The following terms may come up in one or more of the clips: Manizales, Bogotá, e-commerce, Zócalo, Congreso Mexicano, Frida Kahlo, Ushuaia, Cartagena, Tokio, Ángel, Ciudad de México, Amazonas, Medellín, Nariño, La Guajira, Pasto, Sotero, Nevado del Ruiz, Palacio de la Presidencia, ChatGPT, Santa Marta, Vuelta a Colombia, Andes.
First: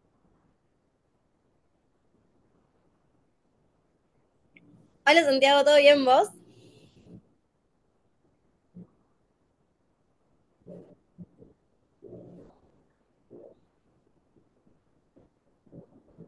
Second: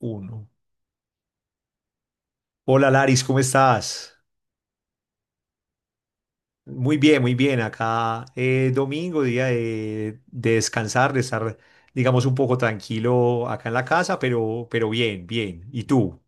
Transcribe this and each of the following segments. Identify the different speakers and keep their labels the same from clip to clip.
Speaker 1: Uno. Hola Laris, ¿cómo estás?
Speaker 2: Hola Santiago, ¿todo bien vos?
Speaker 1: Muy bien, muy bien. Acá domingo, día de descansar, de estar, digamos, un poco tranquilo acá en la casa, pero bien, bien. ¿Y tú?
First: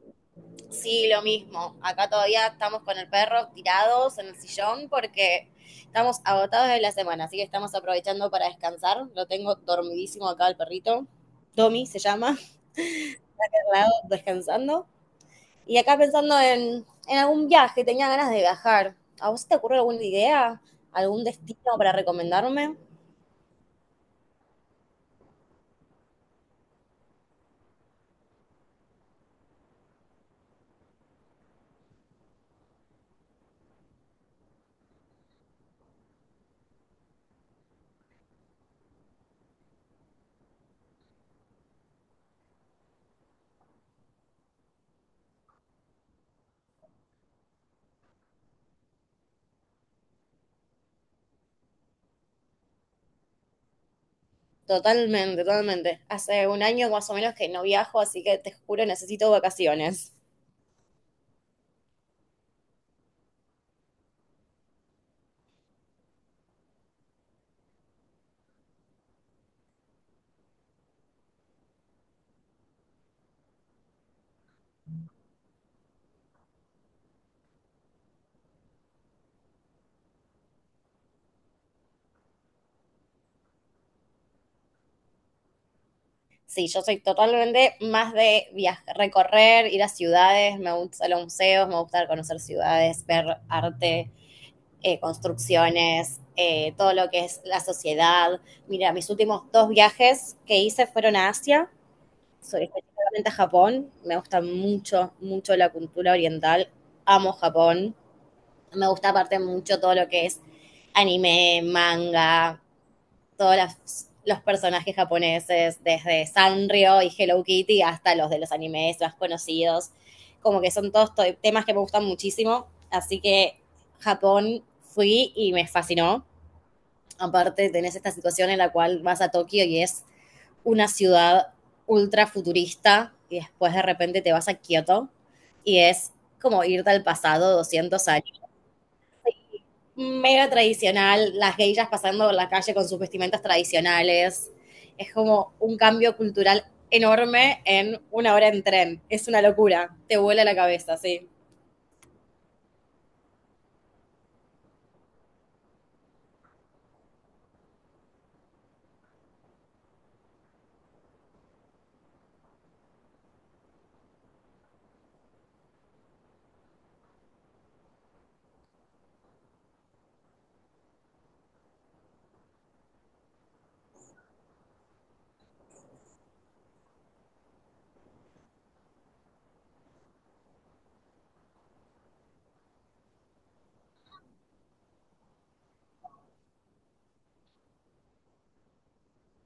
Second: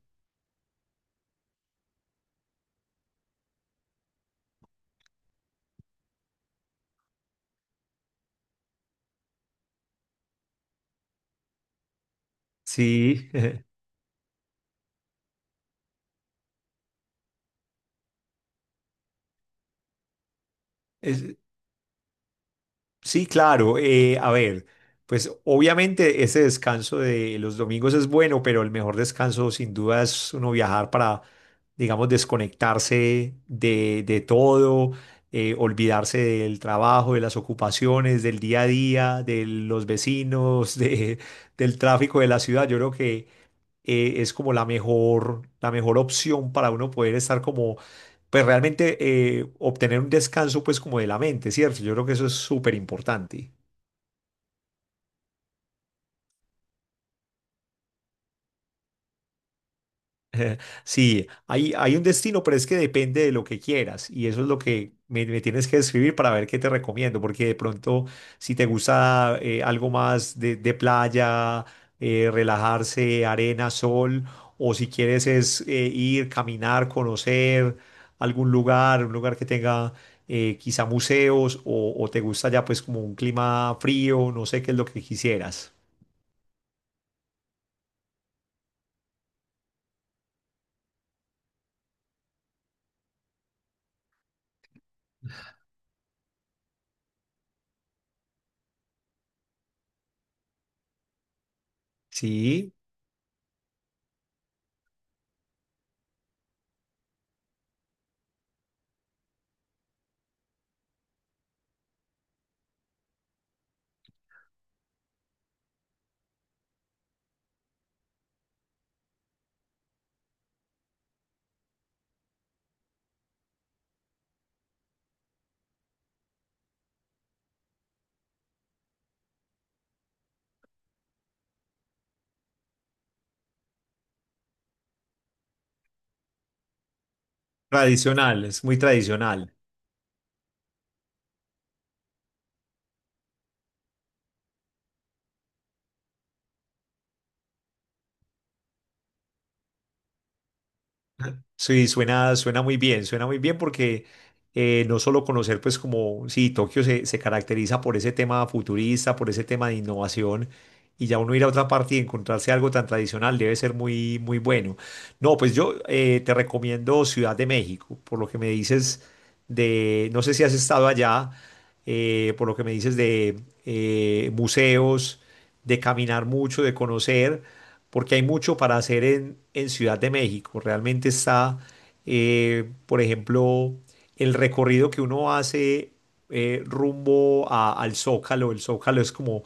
Speaker 2: Sí, lo mismo. Acá todavía estamos con el perro tirados en el sillón porque estamos agotados de la semana, así que estamos aprovechando para descansar. Lo tengo dormidísimo acá el perrito. Tommy se llama,
Speaker 1: Sí,
Speaker 2: al lado, descansando. Y acá pensando en algún viaje, tenía ganas de viajar. ¿A vos te ocurre alguna idea? ¿Algún
Speaker 1: es-
Speaker 2: destino para recomendarme?
Speaker 1: sí, claro. A ver, pues obviamente ese descanso de los domingos es bueno, pero el mejor descanso sin duda es uno viajar para digamos, desconectarse de todo, olvidarse del trabajo, de las ocupaciones, del día a día, de los vecinos, del tráfico de la ciudad. Yo creo que es como la mejor opción para uno poder estar como, pues realmente obtener un descanso pues como de la mente, ¿cierto? Yo creo que eso es súper importante.
Speaker 2: Totalmente, totalmente. Hace un año más o menos que no viajo, así que te juro necesito vacaciones.
Speaker 1: Sí, hay un destino, pero es que depende de lo que quieras. Y eso es lo que me tienes que escribir para ver qué te recomiendo. Porque de pronto, si te gusta algo más de playa, relajarse, arena, sol, o si quieres es ir, caminar, conocer algún lugar, un lugar que tenga quizá museos, o te gusta ya pues como un clima frío, no sé qué es lo que quisieras.
Speaker 2: Sí, yo soy totalmente más de viajar, recorrer, ir a ciudades, me gustan los museos, me gusta conocer ciudades, ver arte, construcciones, todo lo que es la sociedad. Mira, mis últimos dos viajes que hice fueron a Asia, soy
Speaker 1: Sí,
Speaker 2: específicamente a Japón, me gusta mucho, mucho la cultura oriental, amo Japón, me gusta aparte mucho todo lo que es anime, manga, todos los personajes japoneses, desde Sanrio y Hello Kitty hasta los de los animes más conocidos. Como que son todos temas que me gustan muchísimo. Así que Japón fui y me fascinó. Aparte, tenés esta situación en la cual vas a Tokio y es una ciudad ultra futurista y después de repente te vas a Kioto y es como irte al pasado 200 años
Speaker 1: tradicional, es muy tradicional.
Speaker 2: mega tradicional, las geishas pasando por la calle con sus vestimentas tradicionales. Es como un cambio cultural enorme en una hora en tren. Es una locura. Te vuela la cabeza, sí.
Speaker 1: Sí, suena muy bien porque no solo conocer, pues como, sí, Tokio se caracteriza por ese tema futurista, por ese tema de innovación, y ya uno ir a otra parte y encontrarse algo tan tradicional debe ser muy, muy bueno. No, pues yo te recomiendo Ciudad de México, por lo que me dices de, no sé si has estado allá, por lo que me dices de museos, de caminar mucho, de conocer porque hay mucho para hacer en Ciudad de México. Realmente está, por ejemplo, el recorrido que uno hace rumbo al Zócalo. El Zócalo es como,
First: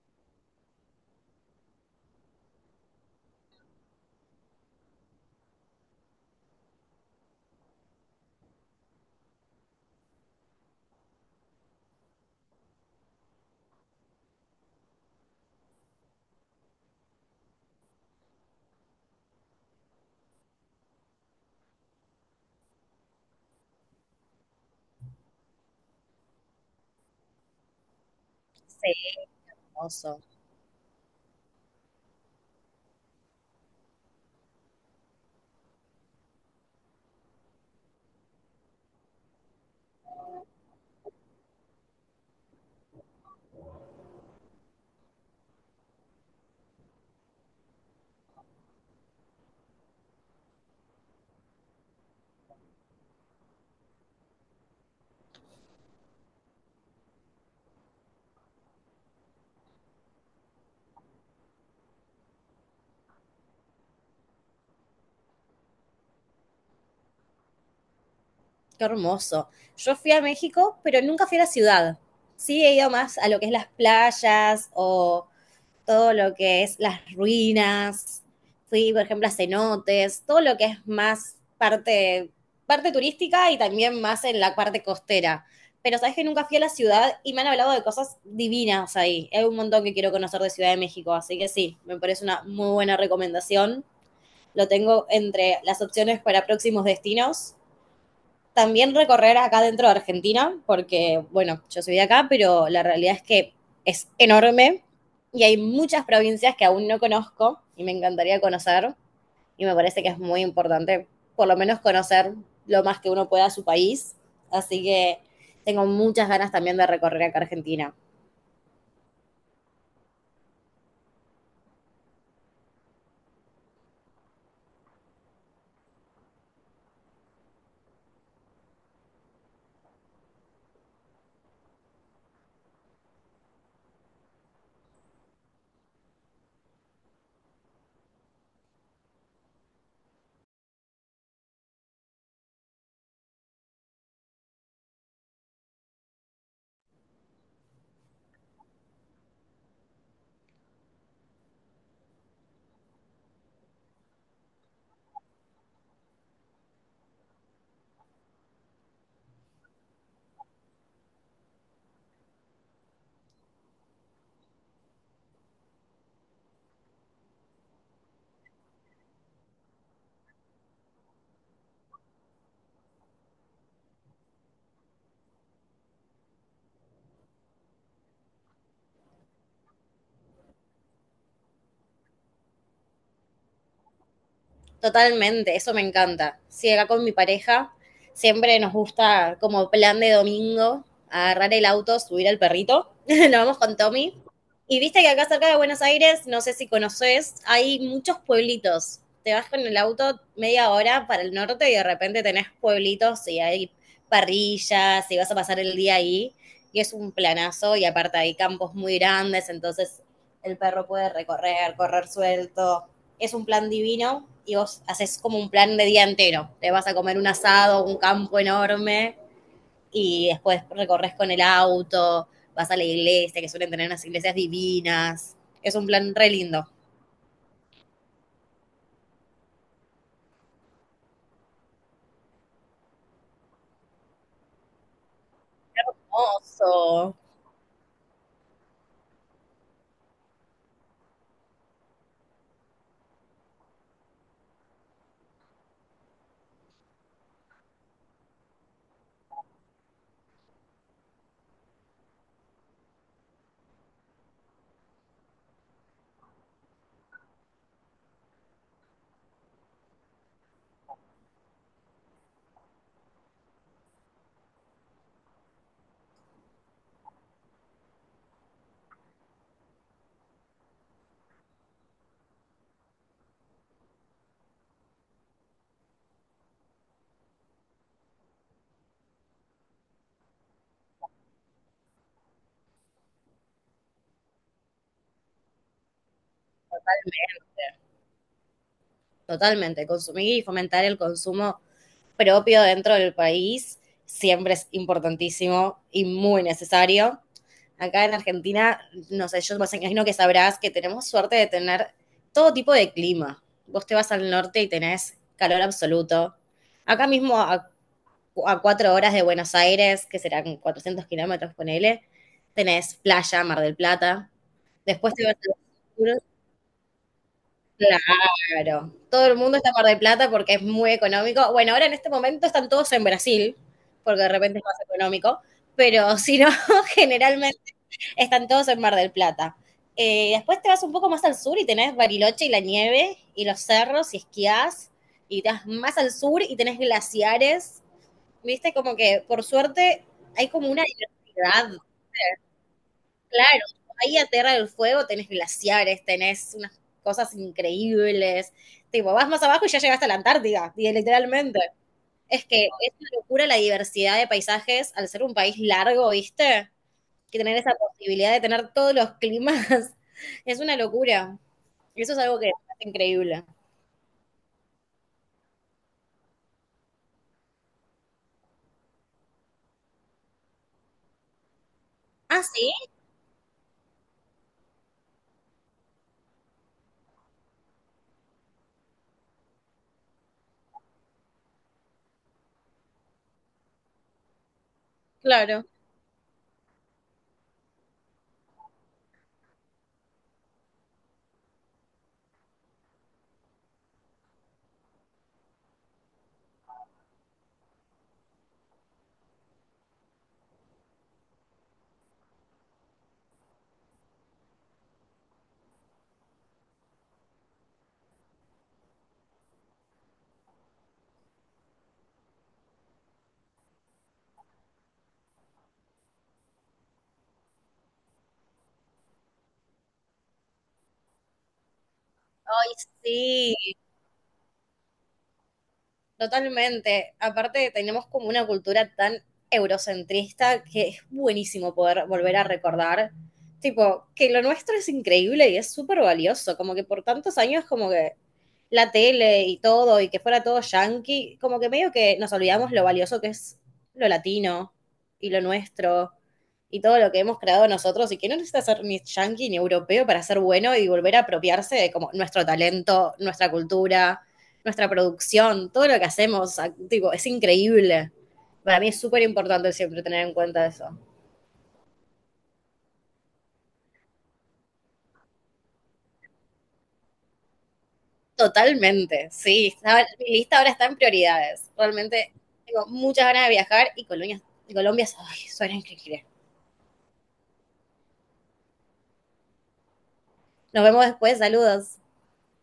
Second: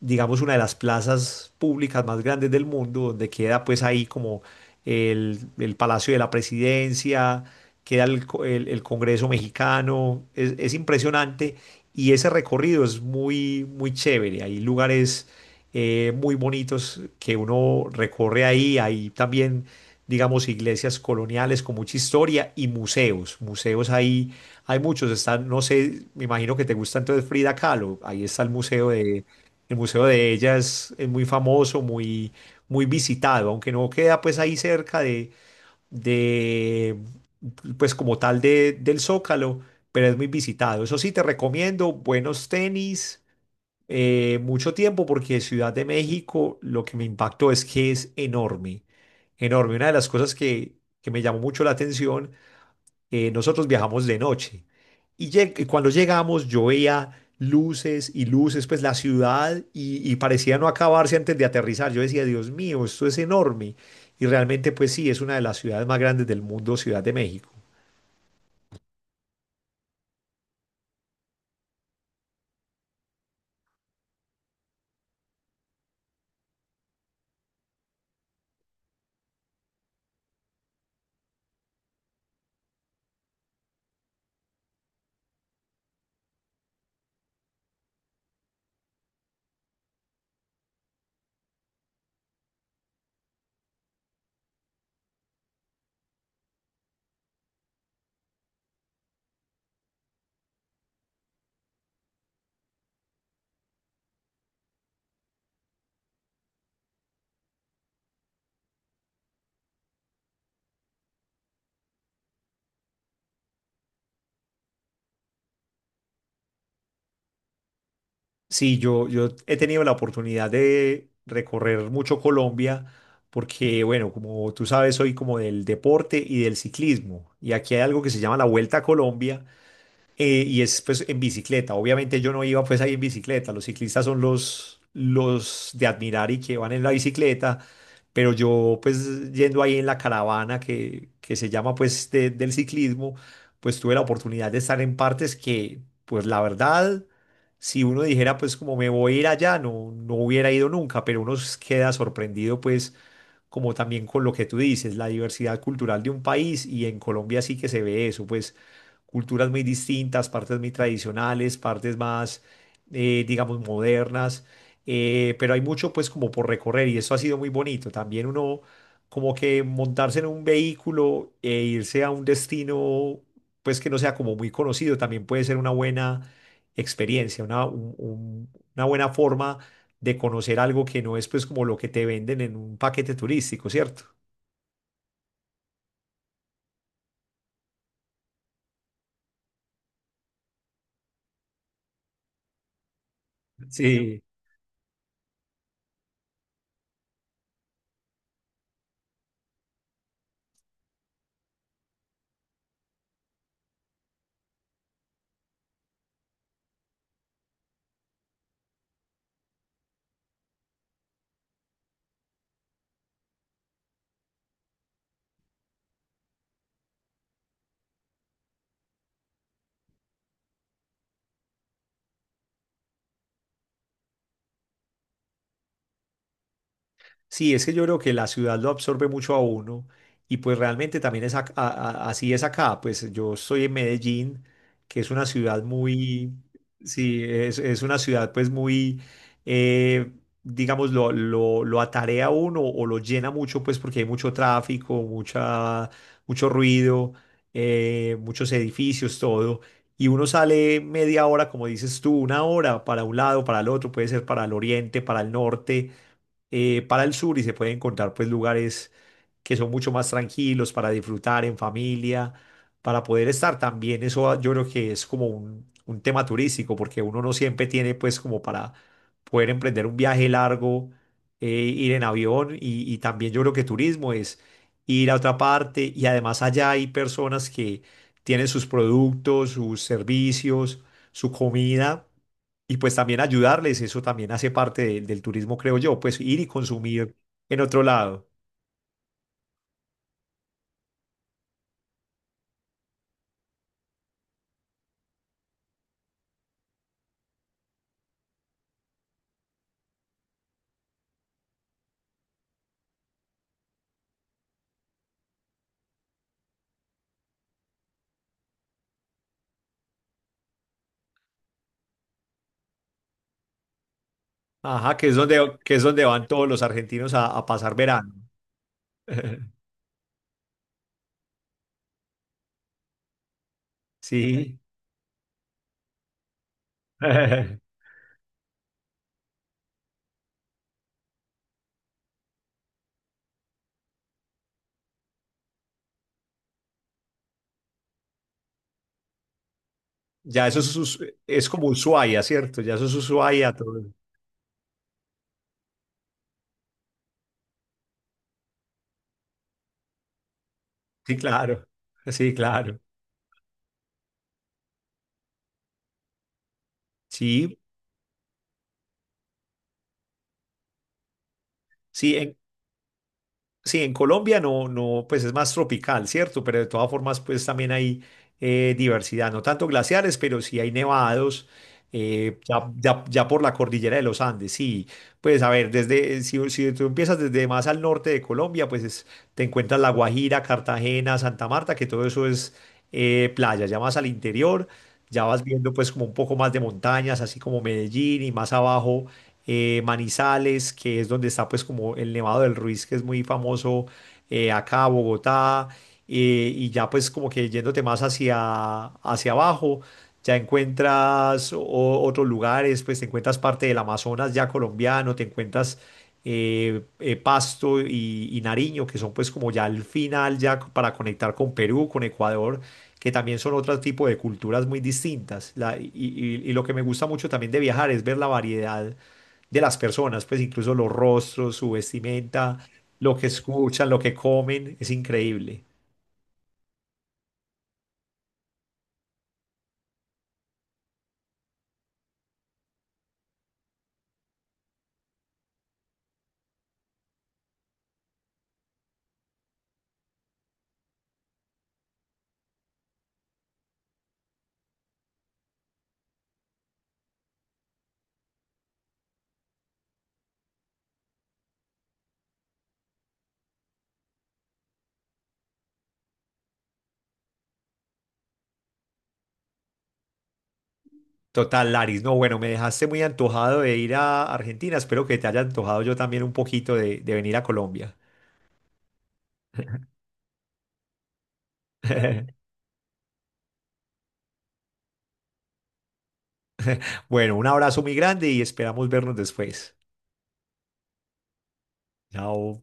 Speaker 1: digamos, una de las plazas públicas más grandes del mundo, donde queda pues ahí como el Palacio de la Presidencia, queda el Congreso Mexicano. Es impresionante y ese recorrido es muy, muy chévere. Hay lugares muy bonitos que uno recorre ahí. Hay también, digamos, iglesias coloniales con mucha historia y museos. Museos ahí hay muchos. Están, no sé, me imagino que te gusta entonces Frida Kahlo. Ahí está
Speaker 2: Sí,
Speaker 1: el museo
Speaker 2: hermoso.
Speaker 1: de ella es muy famoso, muy, muy visitado, aunque no queda pues ahí cerca de pues como tal del Zócalo, pero es muy visitado. Eso sí, te recomiendo buenos tenis mucho tiempo porque Ciudad de México lo que me impactó es que es enorme, enorme. Una de las cosas que me llamó mucho la atención, nosotros viajamos de noche y, y cuando llegamos yo veía luces y luces, pues la ciudad y parecía no acabarse antes de aterrizar. Yo decía, Dios mío, esto es enorme. Y realmente pues sí, es una de las ciudades más grandes del mundo, Ciudad de México.
Speaker 2: Qué hermoso. Yo fui a México, pero nunca fui a la ciudad. Sí, he ido más a lo que es las playas o todo lo que es las ruinas, fui, por ejemplo, a cenotes, todo lo que es más parte, parte turística y también más en la parte costera. Pero sabes que nunca fui a la ciudad y me han hablado de cosas divinas ahí. Hay un montón que quiero conocer de Ciudad de México, así que sí, me parece una muy buena recomendación. Lo tengo entre las opciones para próximos destinos, también recorrer acá dentro de Argentina, porque, bueno, yo soy de acá, pero la realidad es que es enorme y hay muchas provincias que aún no conozco y me encantaría conocer, y me parece que es muy importante por lo menos conocer lo más que uno pueda su país. Así que tengo muchas ganas también de recorrer acá Argentina.
Speaker 1: Sí, yo he tenido la oportunidad de recorrer mucho Colombia porque, bueno, como tú sabes, soy como del deporte y del ciclismo. Y aquí hay algo que se llama la Vuelta a Colombia, y es pues en bicicleta. Obviamente yo no iba pues ahí en bicicleta. Los ciclistas son los de admirar y que van en la bicicleta. Pero yo pues yendo ahí en la caravana que se llama pues del ciclismo, pues tuve la oportunidad de estar en partes que pues la verdad, si uno dijera pues como me voy a ir allá, no, no hubiera ido nunca. Pero uno queda sorprendido pues como también con lo que tú dices, la diversidad cultural de un país y en Colombia sí que se ve eso pues culturas muy distintas, partes muy tradicionales, partes más, digamos, modernas, pero hay mucho pues como por recorrer y eso ha sido muy bonito. También uno como que montarse en un vehículo e irse a un destino pues que no sea como muy conocido también puede ser una buena experiencia, una buena forma de conocer algo que no es pues como lo que te venden en un paquete turístico, ¿cierto?
Speaker 2: Totalmente, eso me encanta. Sí, acá con mi pareja siempre nos gusta como plan de domingo agarrar el auto, subir al perrito. Nos vamos con Tommy.
Speaker 1: Sí,
Speaker 2: Y viste que acá cerca de Buenos Aires, no sé si conoces, hay muchos pueblitos. Te vas con el auto media hora para el norte y de repente tenés pueblitos y hay parrillas y vas a pasar el día ahí. Y es un planazo y aparte hay campos muy grandes, entonces el perro puede recorrer, correr suelto, es un plan divino y vos haces como un plan de día entero. Te vas a comer un asado, un campo enorme y después recorres con el auto, vas a la iglesia, que suelen tener unas iglesias divinas. Es un plan re lindo.
Speaker 1: sí, es que yo creo que la ciudad lo absorbe mucho a uno y pues realmente también es así es acá. Pues yo estoy en Medellín, que es una ciudad muy,
Speaker 2: Oso.
Speaker 1: sí, es una ciudad pues muy, eh, digamos, lo atarea a uno o lo llena mucho pues porque hay mucho tráfico, mucha, mucho ruido, muchos edificios, todo. Y uno sale media hora, como dices tú, una hora para un lado, para el otro, puede ser para el oriente, para el norte para el sur y se puede encontrar pues lugares que son mucho más tranquilos para disfrutar en familia, para poder estar también. Eso yo creo que es como un tema turístico porque uno no siempre tiene pues como para poder emprender un viaje largo, ir en avión y también yo creo que turismo es ir a otra parte y además allá hay personas que tienen sus productos, sus servicios, su comida y pues también ayudarles, eso también hace parte del turismo, creo yo, pues ir y consumir en otro lado.
Speaker 2: Totalmente, consumir y fomentar el consumo propio dentro del país siempre es importantísimo y muy necesario. Acá en Argentina, no sé, yo me imagino que sabrás que tenemos suerte de tener todo tipo de clima. Vos te vas al norte y tenés calor absoluto. Acá mismo, a 4 horas de Buenos Aires, que serán 400 kilómetros, ponele, tenés playa, Mar del Plata.
Speaker 1: Ajá,
Speaker 2: Después te vas
Speaker 1: que es donde
Speaker 2: al
Speaker 1: van todos los argentinos a pasar
Speaker 2: sur.
Speaker 1: verano.
Speaker 2: Claro, todo el mundo está en Mar del Plata porque es muy económico. Bueno, ahora en este momento están todos en Brasil, porque de repente
Speaker 1: Sí.
Speaker 2: es más económico, pero si no, generalmente están todos en Mar del Plata. Después te vas un poco más al sur y tenés Bariloche y la nieve y los cerros y esquías. Y te vas más al sur y tenés glaciares. Viste, como que por suerte
Speaker 1: Ya
Speaker 2: hay
Speaker 1: eso
Speaker 2: como una
Speaker 1: Es como
Speaker 2: diversidad.
Speaker 1: Ushuaia, ¿cierto? Ya eso es Ushuaia
Speaker 2: Claro,
Speaker 1: todo.
Speaker 2: ahí a Tierra del Fuego tenés glaciares, tenés unas cosas increíbles. Tipo, vas más abajo y ya llegaste a la Antártida, y
Speaker 1: Sí,
Speaker 2: literalmente.
Speaker 1: claro. Sí,
Speaker 2: Es que
Speaker 1: claro.
Speaker 2: es una locura la diversidad de paisajes al ser un país largo, ¿viste? Que tener
Speaker 1: Sí,
Speaker 2: esa posibilidad de tener todos los climas es una locura. Eso
Speaker 1: sí,
Speaker 2: es
Speaker 1: en
Speaker 2: algo que es increíble.
Speaker 1: sí, en Colombia no, no, pues es más tropical, ¿cierto? Pero de todas formas, pues también hay diversidad, no tanto glaciares, pero sí hay nevados,
Speaker 2: Ah, sí,
Speaker 1: ya por la cordillera de los Andes, sí. Pues a ver, desde, si, si tú empiezas desde más al norte de Colombia, te encuentras La Guajira, Cartagena, Santa Marta, que todo eso es playa, ya más al interior, ya vas
Speaker 2: claro.
Speaker 1: viendo pues como un poco más de montañas, así como Medellín y más abajo Manizales, que es donde está pues como el Nevado del Ruiz, que es muy famoso acá, Bogotá, y ya pues como que yéndote más hacia, hacia abajo, ya encuentras otros lugares, pues te encuentras parte del Amazonas ya colombiano, te encuentras Pasto y Nariño, que son pues como ya el final, para conectar con Perú, con Ecuador que también son otro tipo de culturas muy distintas. Y lo que me gusta mucho también de viajar es ver la variedad de las personas, pues incluso los rostros, su vestimenta, lo que
Speaker 2: Sí,
Speaker 1: escuchan, lo que comen, es increíble.
Speaker 2: totalmente. Aparte, tenemos como una cultura tan eurocentrista que es buenísimo poder volver a recordar, tipo, que lo nuestro es increíble y es súper valioso, como que por tantos años como que la tele y todo y que fuera todo yankee, como que medio que nos olvidamos lo valioso que es lo latino y lo nuestro y todo lo que hemos creado nosotros y que no necesita ser ni yankee ni europeo para ser bueno, y volver a apropiarse de como nuestro talento, nuestra cultura, nuestra producción, todo lo que hacemos, tipo, es increíble. Para mí es súper importante siempre tener en cuenta eso.
Speaker 1: Total, Laris, no, bueno, me dejaste muy antojado de ir a Argentina, espero que te haya antojado yo también un poquito de venir a Colombia.
Speaker 2: Totalmente, sí. Mi lista ahora está en prioridades. Realmente tengo muchas ganas de viajar y Colombia ay, suena increíble.
Speaker 1: Bueno, un abrazo muy grande y esperamos vernos después.
Speaker 2: Nos vemos después, saludos.
Speaker 1: Chao.